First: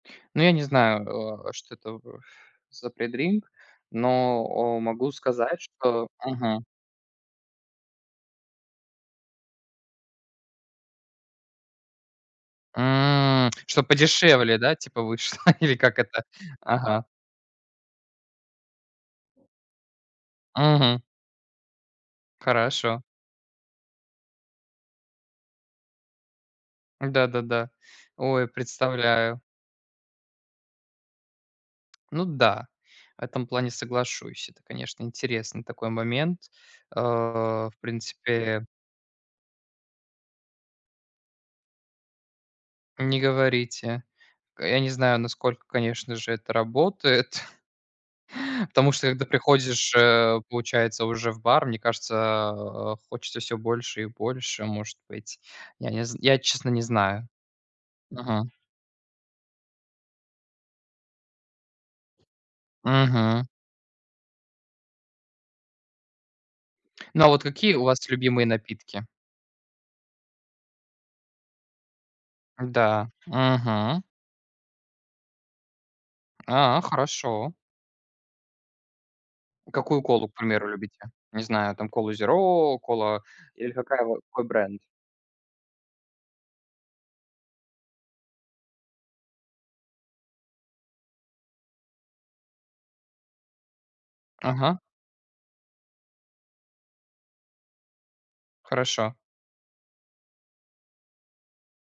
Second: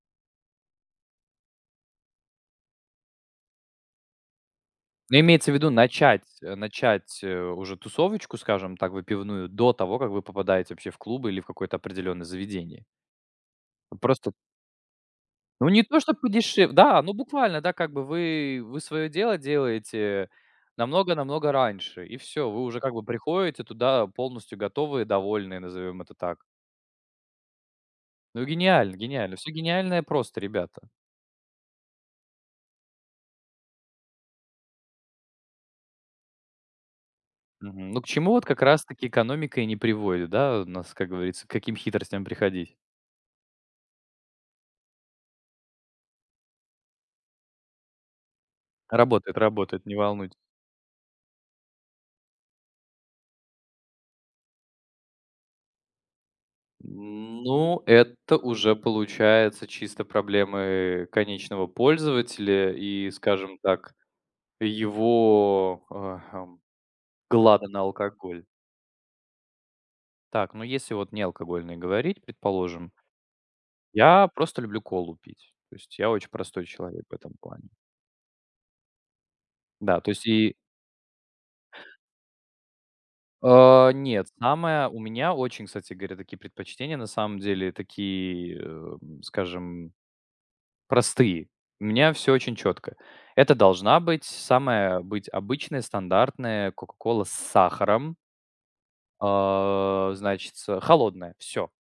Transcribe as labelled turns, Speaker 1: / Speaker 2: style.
Speaker 1: Ну я не знаю, э, о что-то, э, ф за предринк, но, о, могу
Speaker 2: Ну, имеется в
Speaker 1: сказать,
Speaker 2: виду,
Speaker 1: что
Speaker 2: начать, э,
Speaker 1: Мгм.
Speaker 2: начать, э, уже тусовочку, скажем так, выпивную, до того, как вы попадаете вообще в клубы или в какое-то определенное заведение.
Speaker 1: М, чтоб
Speaker 2: Просто
Speaker 1: подешевле, да, типа вышло?
Speaker 2: Ну,
Speaker 1: Или
Speaker 2: не
Speaker 1: как
Speaker 2: то, что
Speaker 1: это?
Speaker 2: подешев Да,
Speaker 1: Ага.
Speaker 2: ну буквально, да. Как бы вы, вы своё дело делаете
Speaker 1: Мгм.
Speaker 2: намного-намного раньше. И всё. Вы уже как
Speaker 1: Хорошо.
Speaker 2: бы приходите туда полностью готовые, довольные, назовём это так.
Speaker 1: Да-да-да.
Speaker 2: Ну,
Speaker 1: Ой,
Speaker 2: гениально, гениально.
Speaker 1: представляю.
Speaker 2: Всё гениальное просто, ребята.
Speaker 1: Ну да. В этом плане соглашусь. Это, конечно, интересный такой момент. Э, в
Speaker 2: Мгм. Ну, к чему, вот как
Speaker 1: принципе
Speaker 2: раз таки экономика и не приводит, да. У нас, как говорится, к каким хитростям приходить?
Speaker 1: Не говорите. Э, я не знаю, насколько, конечно же, это работает потому что, когда
Speaker 2: Работает, работает,
Speaker 1: приходишь,
Speaker 2: не волнуйте
Speaker 1: э, получается, уже в бар, мне кажется, а, хочется всё больше и больше, может быть, я не з Я, честно, не знаю.
Speaker 2: Ну, это
Speaker 1: Мгм.
Speaker 2: уже получается чисто проблемы конечного пользователя и,
Speaker 1: Мгм.
Speaker 2: скажем так, его, э, хм,
Speaker 1: Ну а вот
Speaker 2: глады
Speaker 1: какие
Speaker 2: на
Speaker 1: у вас
Speaker 2: алкоголь.
Speaker 1: любимые напитки?
Speaker 2: Так, ну, если вот не алкогольные говорить, предположим.
Speaker 1: Да. Мгм.
Speaker 2: Я просто люблю колу пить. То есть я очень простой
Speaker 1: А,
Speaker 2: человек в этом
Speaker 1: хорошо.
Speaker 2: плане. Да,
Speaker 1: Какую
Speaker 2: то
Speaker 1: колу,
Speaker 2: есть
Speaker 1: к
Speaker 2: и
Speaker 1: примеру, любите? Не знаю, там, колу зеро, кола или
Speaker 2: А,
Speaker 1: какая во
Speaker 2: нет,
Speaker 1: какой бренд?
Speaker 2: самое У меня очень, кстати говоря, такие предпочтения на самом деле, такие, эм, скажем, простые. У меня всё очень четко. Это должна быть
Speaker 1: Ага.
Speaker 2: самая обыд обычная, стандартная кока-кола с сахаром.
Speaker 1: Хорошо.
Speaker 2: А, значится, холодная. Всё.